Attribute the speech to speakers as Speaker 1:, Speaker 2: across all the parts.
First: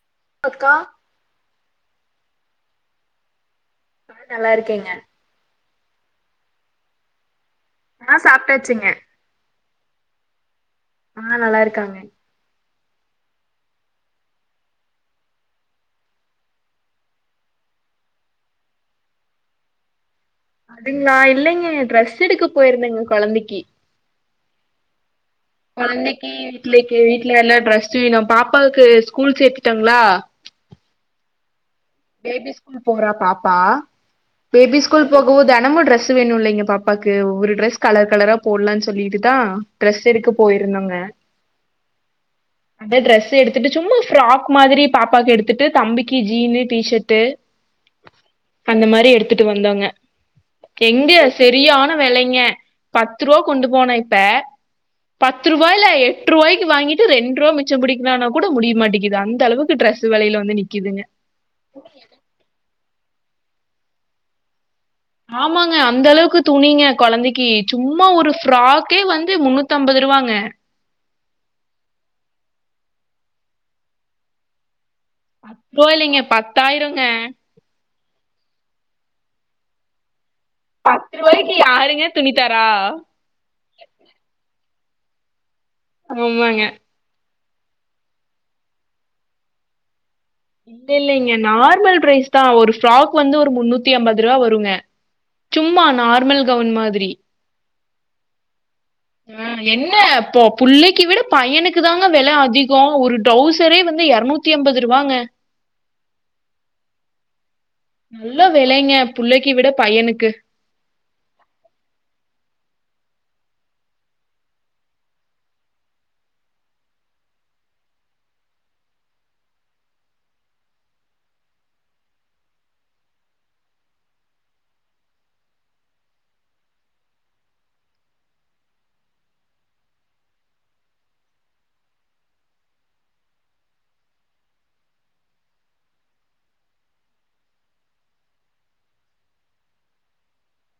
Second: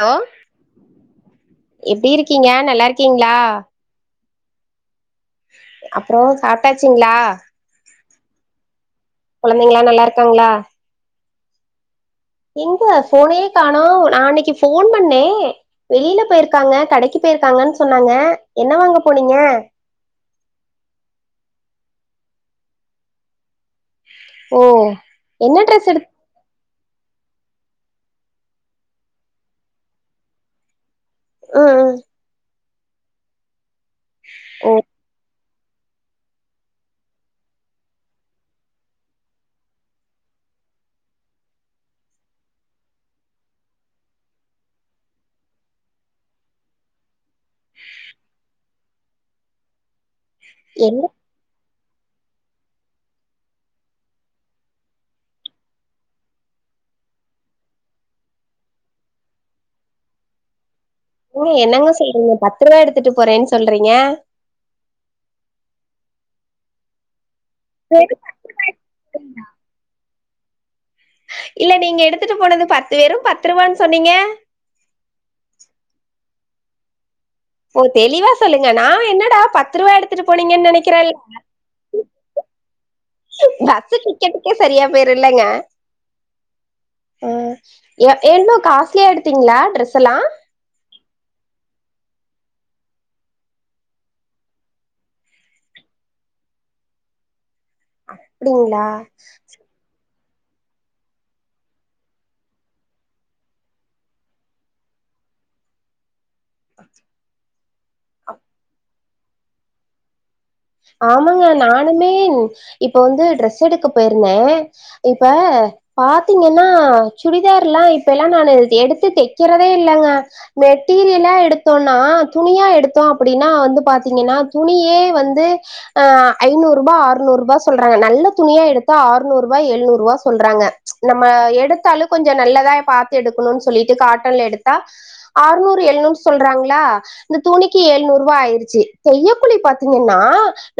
Speaker 1: Hello
Speaker 2: அக்கா
Speaker 1: எப்டி இருக்கீங்க நல்லாருக்கீங்ளா
Speaker 2: ஆ நல்லா இருக்கேங்க
Speaker 1: அப்றோ சாப்டாச்சிங்ளா
Speaker 2: ஆ சாப்டாச்சுங்க
Speaker 1: கொழந்தைங்ளா நல்லா இருக்காங்ளா
Speaker 2: ஆ நல்லா இருக்காங்க
Speaker 1: எங்க ஃபோனே காணோ நா அன்னைக்கி ஃபோன் பண்ணே வெளில போய்ருக்காங்க கடைக்கி போயிருக்காங்கன்னு சொன்னாங்க என்ன வாங்க போனீங்க
Speaker 2: அதுங்ளா இல்லைங்க ட்ரெஸ் எடுக்க போயிருந்தேங்க கொழந்தைக்கி
Speaker 1: ஓ என்ன ட்ரெஸ் எடுத்
Speaker 2: அன்னைக்கி வீட்லைக்கி வீட்ல எல்லா ட்ரெஸ்சு வேனு பாப்பாவுக்கு ஸ்கூல் சேத்துடங்களா
Speaker 1: ம் ம்
Speaker 2: பேபி ஸ்கூல் போற பாப்பா
Speaker 1: ம் ஓ
Speaker 2: பேபி ஸ்கூல் போகவுத் தெனமு ட்ரெஸ் வேணு இல்லைங்க பாப்பாக்கு ஒரு டிரெஸ் கலர் கலரா போலானு சொல்லிட்டுதா டிரெஸ் எடுக்க போயிருந்தோங்க அத டிரெஸ் எடுத்துட்டு சும்மா ஃப்ராக் மாரி பாப்பாவுக்கு எடுத்துட்டு தம்பிக்கி ஜீனு டி ஷட்டு அந்த மாரி எடுத்துட்டு வந்தோங்க
Speaker 1: என்ன
Speaker 2: எங்க செரியான வெலைங்க பத்ருவா கொண்டு போன இப்ப பத்து ரூபாய்ல எட்டு ரூவாய்க்கு வாங்கிட்டு ரெண்டு ரூவா மிச்சோ புடிக்கலானா கூட முடிய மாட்டிங்குது அந்த அளவுக்கு ட்ரெஸ் சு வெலையில வந்து நிக்குதுங்க
Speaker 1: ம் என்னங்க சொல்றீங்க பத்து ரூவா எடுத்துட்டு போறேன்னு சொல்றீங்க
Speaker 2: ஆமாங்க அந்த அளவுக்கு துணிங்க கொழந்தைக்கி சும்மா ஒரு ஃபிரக்கே வந்து முன்னுத் தம்பது ரூவாங்க
Speaker 1: இல்ல நீங்க எடுத்துட்டு போனது பத்து வே வெரு பத்து ரூவான்னு சொன்னீங்க
Speaker 2: பத்துருவ இல்லைங்க பத்தாயிரங்க
Speaker 1: ஓ தெளிவா சொல்லுங்க நா என்னடா பத்து ரூவா எடுத் துட்டு போனீங்கன்னு
Speaker 2: பத்து
Speaker 1: நெனைக்கிறல்ல
Speaker 2: ரூவாய்க்கு யாருங்க துணி தரா
Speaker 1: பஸ்சு டிக்கெட்டுக்கே செரியா போயிரு இல்லங்க
Speaker 2: ஆமாங்க
Speaker 1: ஆ எ என்னு காஸ்லியா எடுத்தீங்ளா டிரெஸ்ல்லா
Speaker 2: இல்ல இல்லலைங்க நார்மல் பிரைஸ் தா ஒரு ஃபிராக் வந்து ஒரு முன்னுத்தி ஐம்பது ரூவா வருங்க சும்மா நார்மல் கவுன் மாதிரி
Speaker 1: அப்டிங்ளா
Speaker 2: ஆ என்ன போப் புள்ளைக்கி விட பையனுக்கு தாங்க வெல அதிகோ ஒரு ட்ரௌசரே வந்து இரனூத் தி ஐம்பது ரூவாங்க
Speaker 1: அஹ்
Speaker 2: நல்ல வெலைங்க புள்ளைக்கி விட பையனுக்கு
Speaker 1: ஆமாங்க நானுமே இப்ப வந்து ட்ரெஸ் எடுக்க போயிருந்தே இப்ப பாத்தீங்கன்னா சுடிதார்ல இப்ப எல்லா நானு எடுத்து தெக்கிறதே இல்லங்க மெட்டீரியலா எடுத்தோனா துணியா எடுத்தோ அப்டின்னா வந்து பாத்தீங்கன்னா துணியே வந்து ஆ ஐநூறுபா அறுநூறுபா சொல்றாங்க நல்ல துணியா எடுத்தா அறுநூறுபா எழுநூறுவா சொல்றாங்க நம்ம எடுத்தாலு கொஞ்சோ நல்லதா பாத்து எடுக்கணுன்னு சொல்லிட்டு காட்டன்ல எடுத்தா அறுநூறு எழுநூறு சொல்றாங்ளா இந்த துணிக்கு எழுநூறுவா ஆயிருச்சு தெய்யகூலி பாத்தீங்கன்னா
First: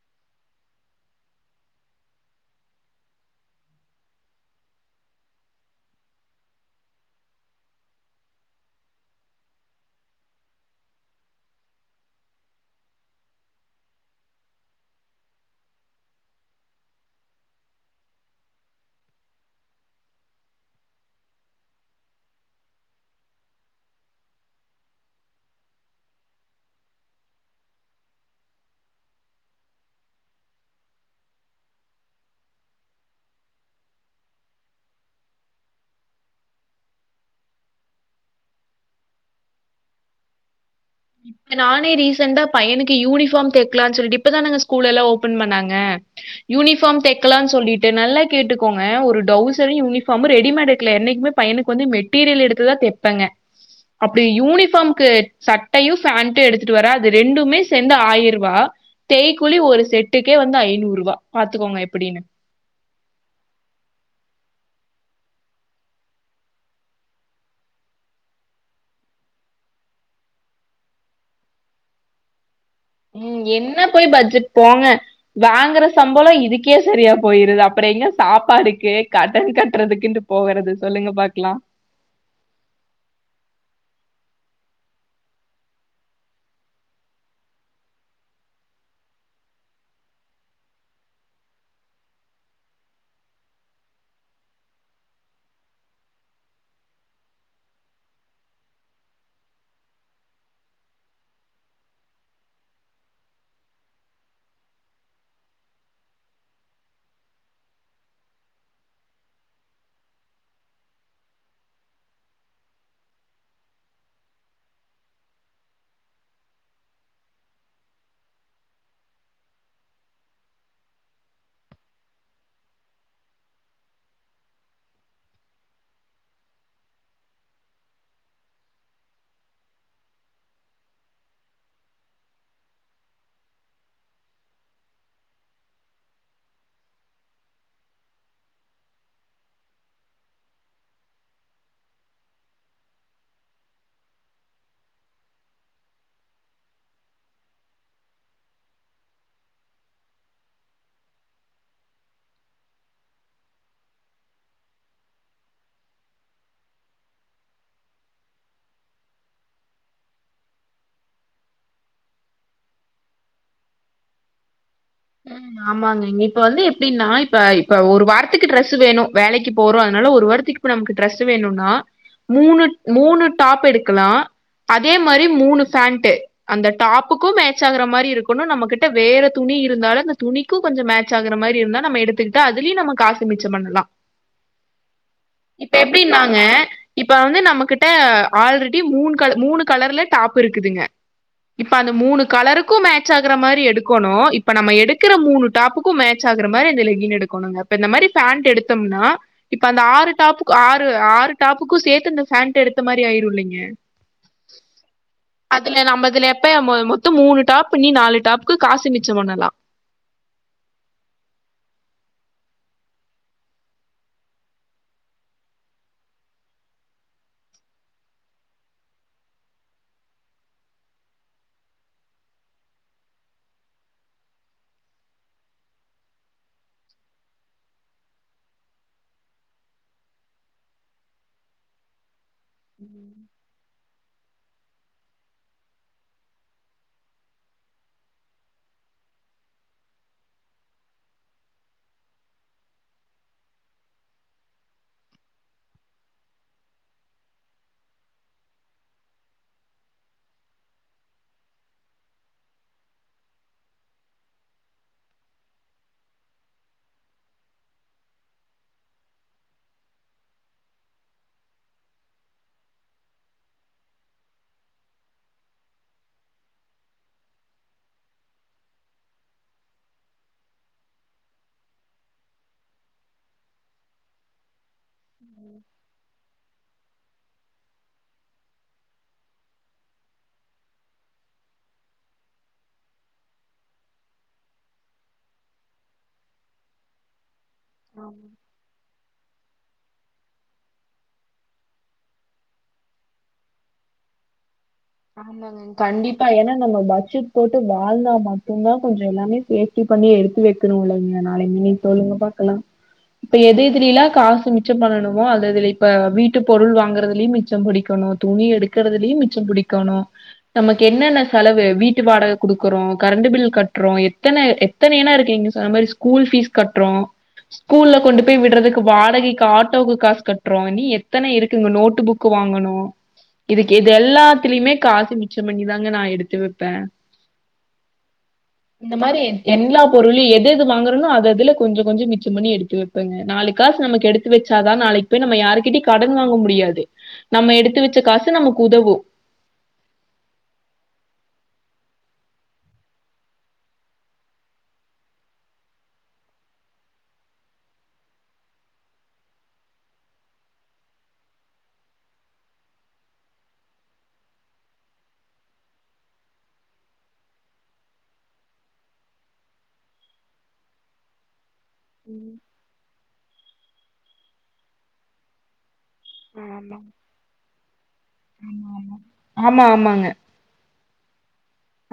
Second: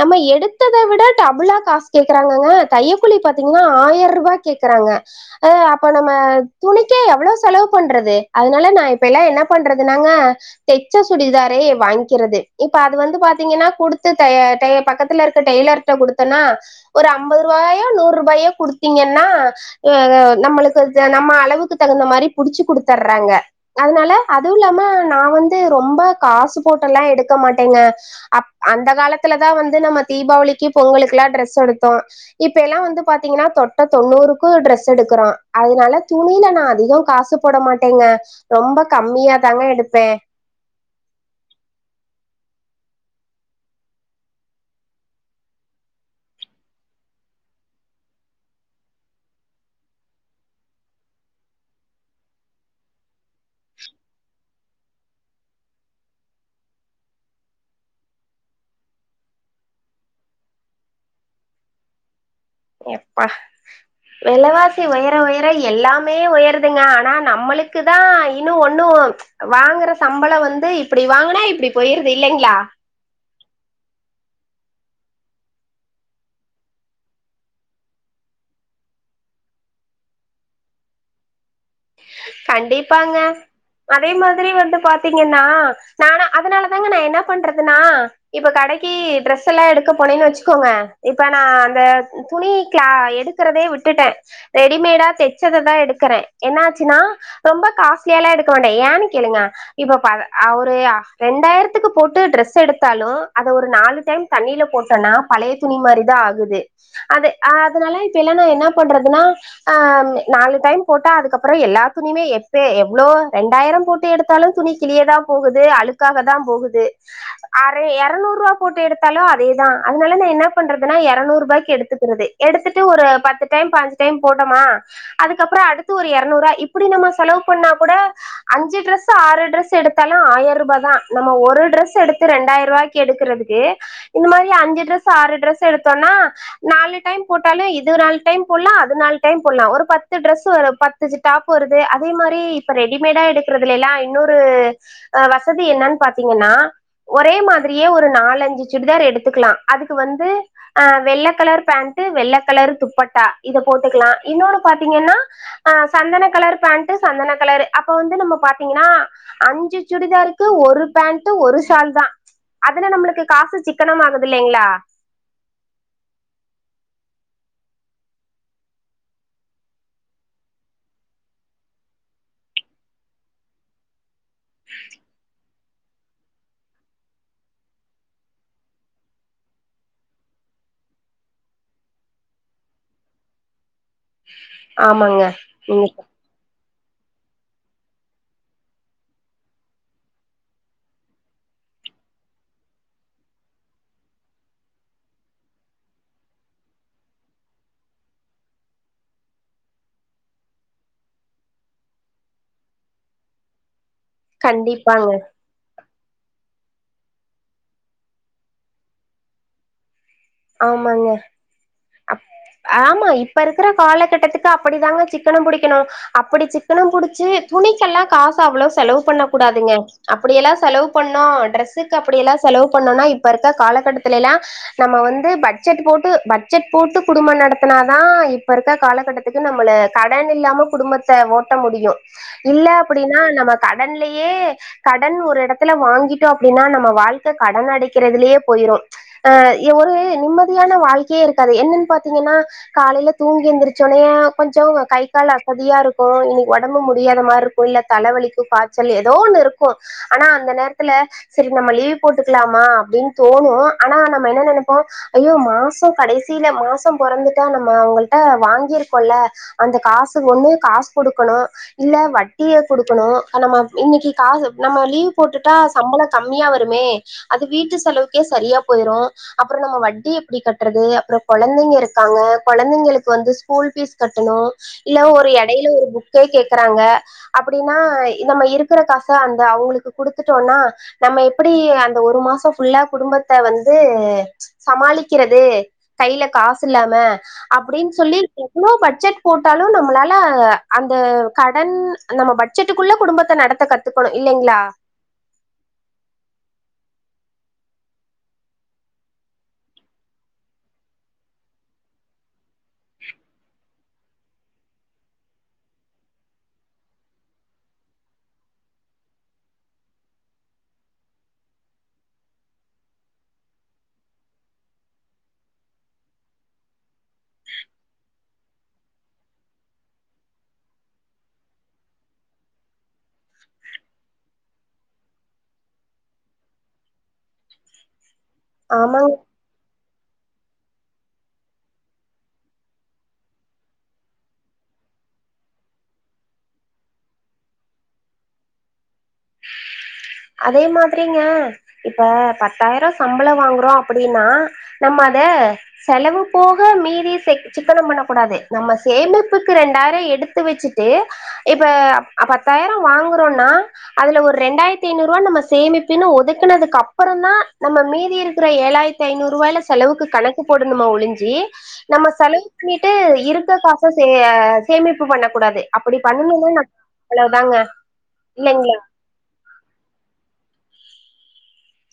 Speaker 1: நம்ம எடுத்தத விட டபுளா காசு கேக்குறாங்கங்க தையகூலி பாத்தீங்கன்னா ஆயிர ரூபா கேக்குறாங்க அ அப்ப நம்ம துணிக்கே எவ்ளோ செலவு பண்றது அதனால நா இப்ப எல்லா என்ன பண்றதுனாங்க தெச்ச சுடிதாரே வாங்கிறது இப்ப அது வந்து பாத்தீங்கன்னா குடுத்து த தய பக்கத்துல இருக்கற டெய்லர்கிட்ட குடுத்தன்னா ஒரு அம்பது ரூபாயோ நூறு ரூபாயோ குடுத்தீங்கன்னா அ நம்மளுக்கு நம்ம அளவுக்கு தகுந்த மாரி புடிச்சு குடுத்தர்றாங்க அதனால அதுவு இல்லாம நா வந்து ரொம்ப காசு போட்டெல்லா எடுக்க மாட்டேங்க அப் அந்த காலத்துலதா வந்து நம்ம தீபாவளிக்கு பொங்கலுகெல்லா ட்ரெஸ் எடுத்தோ இப்ப எல்லா வந்து பாத்திங்கன்னா தொட்ட தொண்ணூறுக்கு ட்ரெஸ் எடுக்குறோ அதனால துணில நா அதிகோ காசு போட மாட்டேங்க ரொம்ப கம்மியாதாங்க எடுப்ப
Speaker 2: நானே ரீசெண்டா பையனுக்கு யூனிஃபார்ம் தெக்லானு சொல்ட்டு இப்பதானங்க ஸ்கூல் எல்லா ஓப்பன் பண்ணாங்க யூனிஃபார்ம் தெக்லான் சொல்லிட்டு நல்லா கேட்டுகோங்க ஒரு டவுசரு யூன்ஃபார்ம் ரெடிமேடு எக்ல என்னைக்குமே பையனு க்கு வந்து மெட்டீரியல் எடுத்துதா தெப்பங்க அப்டி யூனிஃபார்ம்க்கு ச ட்டயு ஃபேண்ட் எடுத்துட்டு வர அது ரெண்டுமே சேந்து ஆயர் ருவா தெய்கூலி ஒரு செட்டுக்கே வந்து ஐநூறு ரூவா பாத்துகோங்க எப்டின்னு
Speaker 1: எப்பா வெலவாசி ஒயர ஒயர எல்லாமே ஒயருதுங்க ஆனா நம்மளுக்கு தா இன்னு ஒண்ணு வாங்கற சம்பளோ வந்து இப்டி வாங்குனா இப்டி போய்ருது இல்லைங்ளா
Speaker 2: ம் என்ன போய் பட்ஜெட் போங்க வாங்கற சம்பளோ இதுக்கே சரியா போயிருது அப்றோ எங்க சாப்பாடுக்கு கடன் கட்டறதுக்குன்ட்டு போகறது சொல்லுங்க பாக்லா
Speaker 1: கண்டிப்பாங்க அதே மாதிரி வந்து பாத்திங்கன்னா நா அதனால தாங்க நா என்ன பண்றதுனா இப்ப கடைக்கு ட்ரெஸ்ஸெல்லா எடுக்க போனேன்னு வெச்சுக்கோங்க இப்ப நா அந்த துணி க்ளா எடுக்கறதே விட்டுட்ட ரெடிமேடா தெச்சததா எடுக்கற என்ன ஆச்சுனா ரொம்ப காஸ்ட்லியா எல்லா எடுக்க வேண்டா ஏனு கேளுங்க இப்ப பா அ ஒரு ரெண்டாயிரத்துக்கு போட்டு ட்ரெஸ் எடுத்தாலு அத ஒரு நாலு டைம் தண்ணில போட்டனா பழைய துணி மாரிதா ஆகுது அது அதனால இப்பெல்லா நா என்ன பண்றதுனா ஆ நாலு டைம் போட்டா அதுக்கப்றோ எல்லா துணிமே எப்பே எவ்ளோ ரெண்டாயிரோ போட்டு எடுத்தாலு துணி கிளியதா போகுது அழுக்காகதா போகுது அர எரநூறு ரூவா போட்டு எடுத்தாலு அதேதா அதனால நா என்ன பண்றதுனா எரநூறூ ரூபாய்க்கு எடுத்துக்கறது எடுத்துட்டு ஒரு பத்து டைம் பாஞ்சு டைம் போட்டமா அதுக்கப்றோ அடுத்து ஒரு எர நூறு ரூவா அப்டி நாம செலவு பண்ணா கூட அஞ்சு டெரஸ் ஆறு டெரஸ் எடுத்தாலு ஆயிரரூபாதா நம்ம ஒரு டெரஸ் எடுத்து ரெண்டாயி ரூவாய்க் க்கு எடுக்கறதுக்கு இந்த மாரி அஞ்சு டெரெஸ் ஆறு டெரெஸ் எடுத்தோனா நாலு டைம் போட்டாலு இது நால் டைம் போடுலா அது நால் டைம் போடுலா ஒரு பத்து ட்ரெஸ் வரு பத்துஞ்சு டாப் பு வருது அதே மாரி இப்ப ரெடிமேடா எடுக்கறதுல எல்லா இன்னொரு அ வசதி என்னான் பாத்திங்கன்னா ஒரே மாதிரியே ஒரு நாலஞ்சு சுடிதார் எடுத்துக்கலா அதுக்கு வந்து அ வெள்ள கலர் பேண்ட் வெள்ள கலர் துப்பட்டா இத போட்டுக்கலா இன்னொனு பாத்திங்கன்னா அ சந்தன கலர் பேண்ட் சந்தன கலர் அப்ப வந்து நம்ம பாத்திங்கன்னா அஞ்சு சுடிதாருக்கு ஒரு பேண்ட் ஒரு ஷால்தா அதுல நம்மளுக்கு காசு சிக்கனம்மாகுது இல்லைங்ளா
Speaker 2: ம் ஆமாங்க இப்ப வந்து எப்டின்னா இப்ப இப்ப ஒரு வாரத்துக்கு ட்ரெஸ்ஸு வேணு வேலைக்கு போறோ அதனால ஒரு வாரத்திக் இப்ப நம்க்கு ட்ரஸ் வேணுனா மூணு மூணு டாப் எடுக்லா அதே மாரி மூணு ஃபேண்ட்டு அந்த டாப்புக்கு மேட்ச் ஆகுற மாரி இருக்கணு நம்ம கிட்ட வேற துணி இருந்தாலு இந்த துணிக்கு கொஞ்ஜோ மேச் ஆகுற மாரி இருந்தா நம்ம எடுத்துக்கிட்ட அதுலயு நம்ம காசு மிச்சோ பண்லா
Speaker 1: ஆமாங்க நீங்க
Speaker 2: ங்க இப்ப வந்து நம்மகிட்ட ஆல்ரெடி மூணு கல மூணு கலர்ல டாப் இருக்குதுங்க இப்ப அந்த மூணு கலருக்கு மேட்ச் ஆகுற மாதிரி எடுக்கணு இ இப்ப நம்ம எடுக்குற மூணு டாப்புக்கு‌ மேட்ச் ஆகுற மாரி அந்த லெக்கின் எடுக்கணுங்க இப்ப இந்த மாரி பேண்ட் எடுத்தம்னா இப்ப அந்த ஆறு டாப்புக்கு ஆறு ஆறு டாப்புக்கு சேத்து இந்த ஃபேண்ட் எடுத்த மாரி ஆயிருல்லய்ங்க
Speaker 1: கண்டிப்பாங்க
Speaker 2: அதுல நம்ம இதுல எப்ப மொ மொத்தோ மூணு டாப்பு நீ நாலு டாப்புக்கு காசு மிச்சோ பண்ணலா
Speaker 1: ஆமாங்க அப் ஆமா இப்ப இருக்குற காலகட்டத்துக்கு அப்படி தாங்க சிக்கனோ பிடிக்கணு அப்டி சிக்கனோ புடிச்சு துணிக்கெல்லா காசு அவ்ளோ செலவு பண்ண கூடாதுங்க அப்டியெல்லா செலவு பண்ணோ ட்ரெஸுக்கு அப்டியெல்லா செலவு பண்ணோனா இப்ப இருக்ற காலகட்டத்லில்லா நம்ம வந்து பட்ஜெட்டு போட்டு பட் ஜெட் போட்டு குடும்போ நடத்துனா தா இப்ப இருக்க காலகட்டத்துக்கு நம்மள கடன் இல்லாம குடும்ப த்த ஓட்ட முடியு இல்ல அப்டின்னா நம்ம கடன்லயே கடன் ஒரு எடத்துல வாங்கிட்டோ அப்டின்னா நம்ம வாழ்க்க கடன் அடைக்கிறதுலயே போயிரு அ யஒரு நிம்மதியான வாழ்க்கயே இருக்காது என்னன்னு பாத்தீங்கன்னா காலைல தூங்கி எந்திரிச்சோனயு கொஞ்சோ கை கால் அசதியாருக்கு இன்னக்கி ஒடம்பு முடியாத மார் க்கு இல்ல தலைவலிக்கு காய்ச்சல் ஏதோ ஒண்ணு இருக்கு ஆனா அந்த நேரத்துல செரி நம்ம லீவு போட்டுக்லாமா அப்டின்னு தோணு ஆனா நம்ம என்ன நெனப்போ ஐயோ மாசோ கடைசில மாசோ பொறந்துட்டா நம்ம அவுங்கள்ட்ட வாங்கியிருக்கோல்ல அந்த காசுக்கு ஒண்ணு காசு குடுக்கணு இல்ல வட்டிய குடுக்கணு நம்ம இன்னக்கி காசு நம்ம லீவ் போட்டுட்டா சம்பள கம்மியா வருமே அது வீட்டு செலவுக்கே சரியா போயிரு அப்றோ நம்ம வட்டி எப்டி க ட்றது அப்றோ கொழந்தைங்க இருக்காங்க கொழந்தைங்களுக்கு வந்து ஸ்கூல் ஃபீஸ் கட்டணு இல்ல ஒரு எடைல ஒரு புக்கே கேக்கறாங்க அப்டின்னா நம்ம இருக்குற காச அந்த அவுங்களுக்கு குடுத்துட்டோனா நம்ம எப்டி அந்த ஒரு மாசோ ஃபுல்லா குடும்பத்த வந்து சமாளிக்கிற து கைல காசு இல்லாம அப்டின் சொல்லி எவ்ளோ பட்ஜெட் போட்டாலு நம்மளால அந்த கடன் நம்ம பட்ஜெட்டுக்குள்ள குடும்பத்த நடத்த கத் த்துக்கணு இல்லைங்ளா
Speaker 2: ஆமாங்க கண்டிப்பா ஏன்னா நம்ம பட்ஜெட் போட்டு வாழ்ந்தா மட்டுதா கொஞ்சோ எல்லாமே சே ரெடி பண்ணி எடுத்து வைக்கணுலங்க நாளைக்கு நீங்க சொல்லுங்க பாக்கலா இப்ப எது எ த்துலிலா காசு மிச்சோ பண்ணணுமோ அது அதுல இப்ப வீட்டு பொருள் வாங்குறதுலயு மிச்சோ புடிக்கணு துணி எடு க்றதுலயு மிச்சோ புடிக்கணு நமக்கு என்னென்ன செலவு வீட்டு வாடக குடுக்குறோ கரண்டு பில் கட்றோ எத்தன எ த்தனயனா இருக்கு நீங்க சொன்ன மாரி ஸ்கூல் ஃபீஸ் கட்றோ ஸ்கூல்ல கொண்டு போய் விட்றதுக்கு வாடகைக்கு ஆட்டோக்கு காசு கட்றோ இன்னு எத்தன இருக்குங்க நோட்டு புக் துக்கு வாங்கணு இதுக்கு இது எல்லா த்திலிமே காசு மிச்சோ பண்ணி தாங்க நா எடுத்து வெப்பே இந்த
Speaker 1: ஆமாங்க
Speaker 2: மாரி எல்லா பொருளியு எது எது வாங்குறனோ அதுதுல கொஞ்சோ கொஞ்சோ மிச்சோ பண்ணி எடுத்து வெப்பேங்க நாளு காசு நமக்கு எடுத் து வச்சாதா நாளைக்கு போய் நம்ம யாருக்கிட்டயு கடன் வாங்க முடியாது நம்ம எடுத்து வச்ச காசு நமக்கு உதவு
Speaker 1: அதே மாதிரிங்க இப்ப பத்தாயிரோ சம்பளோ வாங்குறோ அப்டின்னா நம்ம அத செலவு போக மீதி செக் சிக்கனோ பண்ணக் கூடாது நம்ம சேமிப்புக்கு ரெண்டாயிரோ எடுத் து வச்சுட்டு இப்ப அப் பத்தாயிரோ வாங்குறோனா அதுல ஒரு ரெண்டாயித் த்தி நூறுவா நம்ம சேமிப்புனு ஒதுக்குனதுக்கு அப்பறோ தா நம்ம மீதி இருக்குற ஏழாயித் தைநூறுவாய்ல செலவுக்கு கணக்கு போடணும ஒழிஞ்சி நம்ம செலவு பண்ணிட்டு இருக்க காச சேய சேமிப்பு பண்ண கூடாது அப்படி பண்ணுணோன்னா நக்
Speaker 2: ஆமா ஆமா
Speaker 1: அவ்ளோதாங்க இல்லைங்களா
Speaker 2: ஆமா ஆமா ஆமாங்க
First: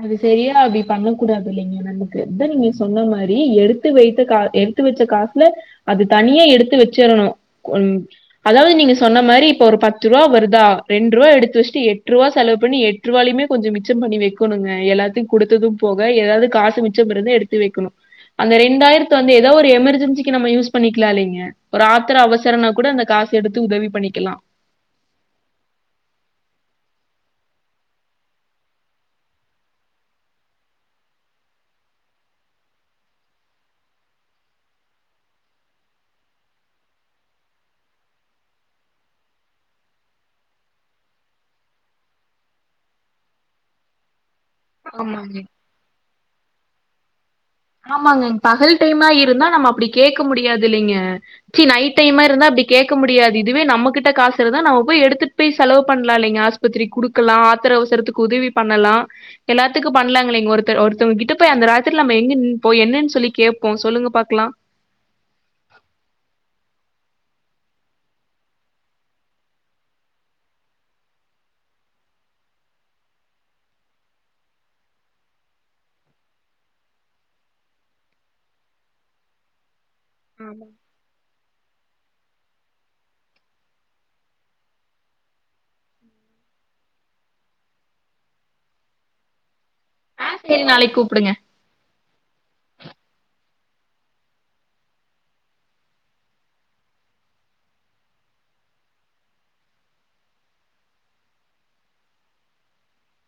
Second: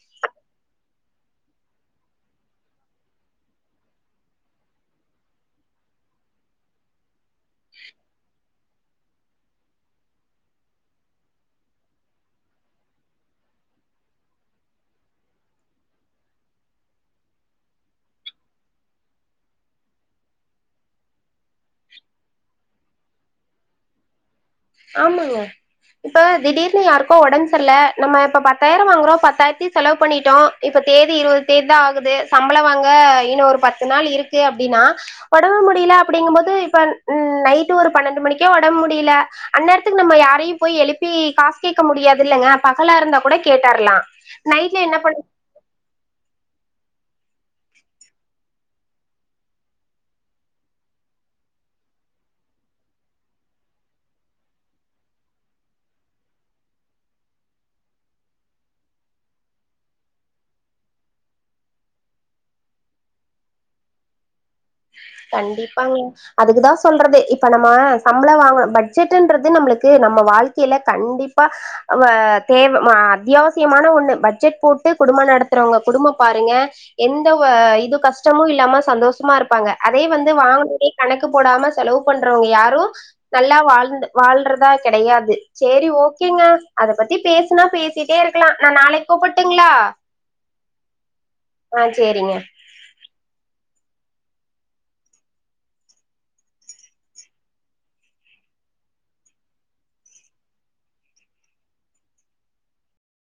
Speaker 2: அது சரியா அப்டி பண்ணக்கூடாது இல்லைங்க நமக்கு இத நீங்க சொன்ன மாரி எடுத்து வைத்த கா எடுத் த்து வச்ச காசுல அது தனியே எடுத்து வச்சிரணு கொஞ் அதாவது நீங்க சொன்ன மாரி இப்ப ஒரு பத்து ரூபா வருதா ரெண்ரூவா எடுத்து வச்சிட்டு எட்ரூவா செலவு பண்ணி எட் ட்ரூவாலிமே கொஞ்ச மிச்சம் பண்ணி வைக் க்கணுங்க எல்லாத்தையு குடுத்ததும் போக ஏதாவது காசு மிச்சம் இருந்த எடுத்து வைக்கணு அந்த ரெண்டாயிரத்த வந்து ஏதோ ஒரு எமர்ஜென்சிக்கு நம்ம யூஸ் பண்ணிக்கலா இல்லைங்க ஒரு ஆத்திர அவசரனா கூட அந்த காசு எடுத்து உதவி பண்ணிக்கலா
Speaker 1: ஆமாங்க இப்போ திடீர்னு யார்க்கோ ஒடம்செர்ல்ல நம்ம இப்ப பத்தாயிரோ வாங்குறோ பத்தாயிரத்தையு செலவு பண்ணிட்டோ இப்ப தேதி இருவது தேதி தா ஆகுது சம்பளோ வாங்க இன்னு ஒரு பத்து நாள் இருக்கு அப்டினா ஒடம்பு முடில அப்டிங்க போது இப்ப ம் நைட்டு ஒரு பன்னெண்டு மணிக்கே ஒடம் முடியில அந்நேரத்துக்கு நம்ம யாரையு போய் எழுப்பி காசு கேக்க முடியாதுல்லங்க பகலாருந்தா கூட கேட்டர்லா நைட்ல என்னா பண் [inaudible]
Speaker 2: ஆமாங்க. ஆமாங்கங் பகல் டைமா இருந்தா நம்ம அப்டி கேக்க முடியாதில்லைங்க சி நைட் டைமா இருந்தா அப்டி கேக்க முடியாது இதுவே நம்மகிட்ட காசு இருந்தா நம்ம போய் எடுத்துட் போய் செலவு பண்ணலா இல்லைங்க ஆஸ்ப் பத்திரிக் குடுக்கலா ஆத்திர அவசரத்துக்கு உதவி பண்ணலா எல்லாத்துக்கு பண்ணலாங்கில்லைங் ஒருத்தர் ஒருத்தவங்கிட்ட போயி அந்த ராத்திரில நம்ப எங்க நின் இப்போ என்னன்னு சொல்லி கேப்போ சொல்லுங்க பாக்கலா
Speaker 1: கண்டிப்பாங்க அதுக்குதா சொல்றது இப்ப நம்ம சம்ளோ வாங்கரோ பட்ஜெட்டுன்றது நம்பளுக்கு நம்ம வாழ்க்கையில கண்டிப்பா அவ தேவ மா அத்தியாவசியமான ஒண்ணு பட்ஜெட் போட்டு குடும நடத்துறவங்க குடும பாருங்க எந்த வ இது கஷ்டமு இல்லாம சந்தோஷமா இருப்பாங்க அதே வந்து
Speaker 2: ஆமா.
Speaker 1: வாங்கனோன்னே கணக்கு போடாம செலவு பண்றவங்க யாரு நல்லா வாழ்ந்த வாழ்றதா கெடையாது செரி ஓகேங்க அத பத்தி பேசுனா பேஸ் சிட்டே இருக்கலா நா நாளைக்கு கூப்பிட்டுங்ளா
Speaker 2: செரி நாளைக்கு கூப்புடுங்க
Speaker 1: ஆ செரிங்க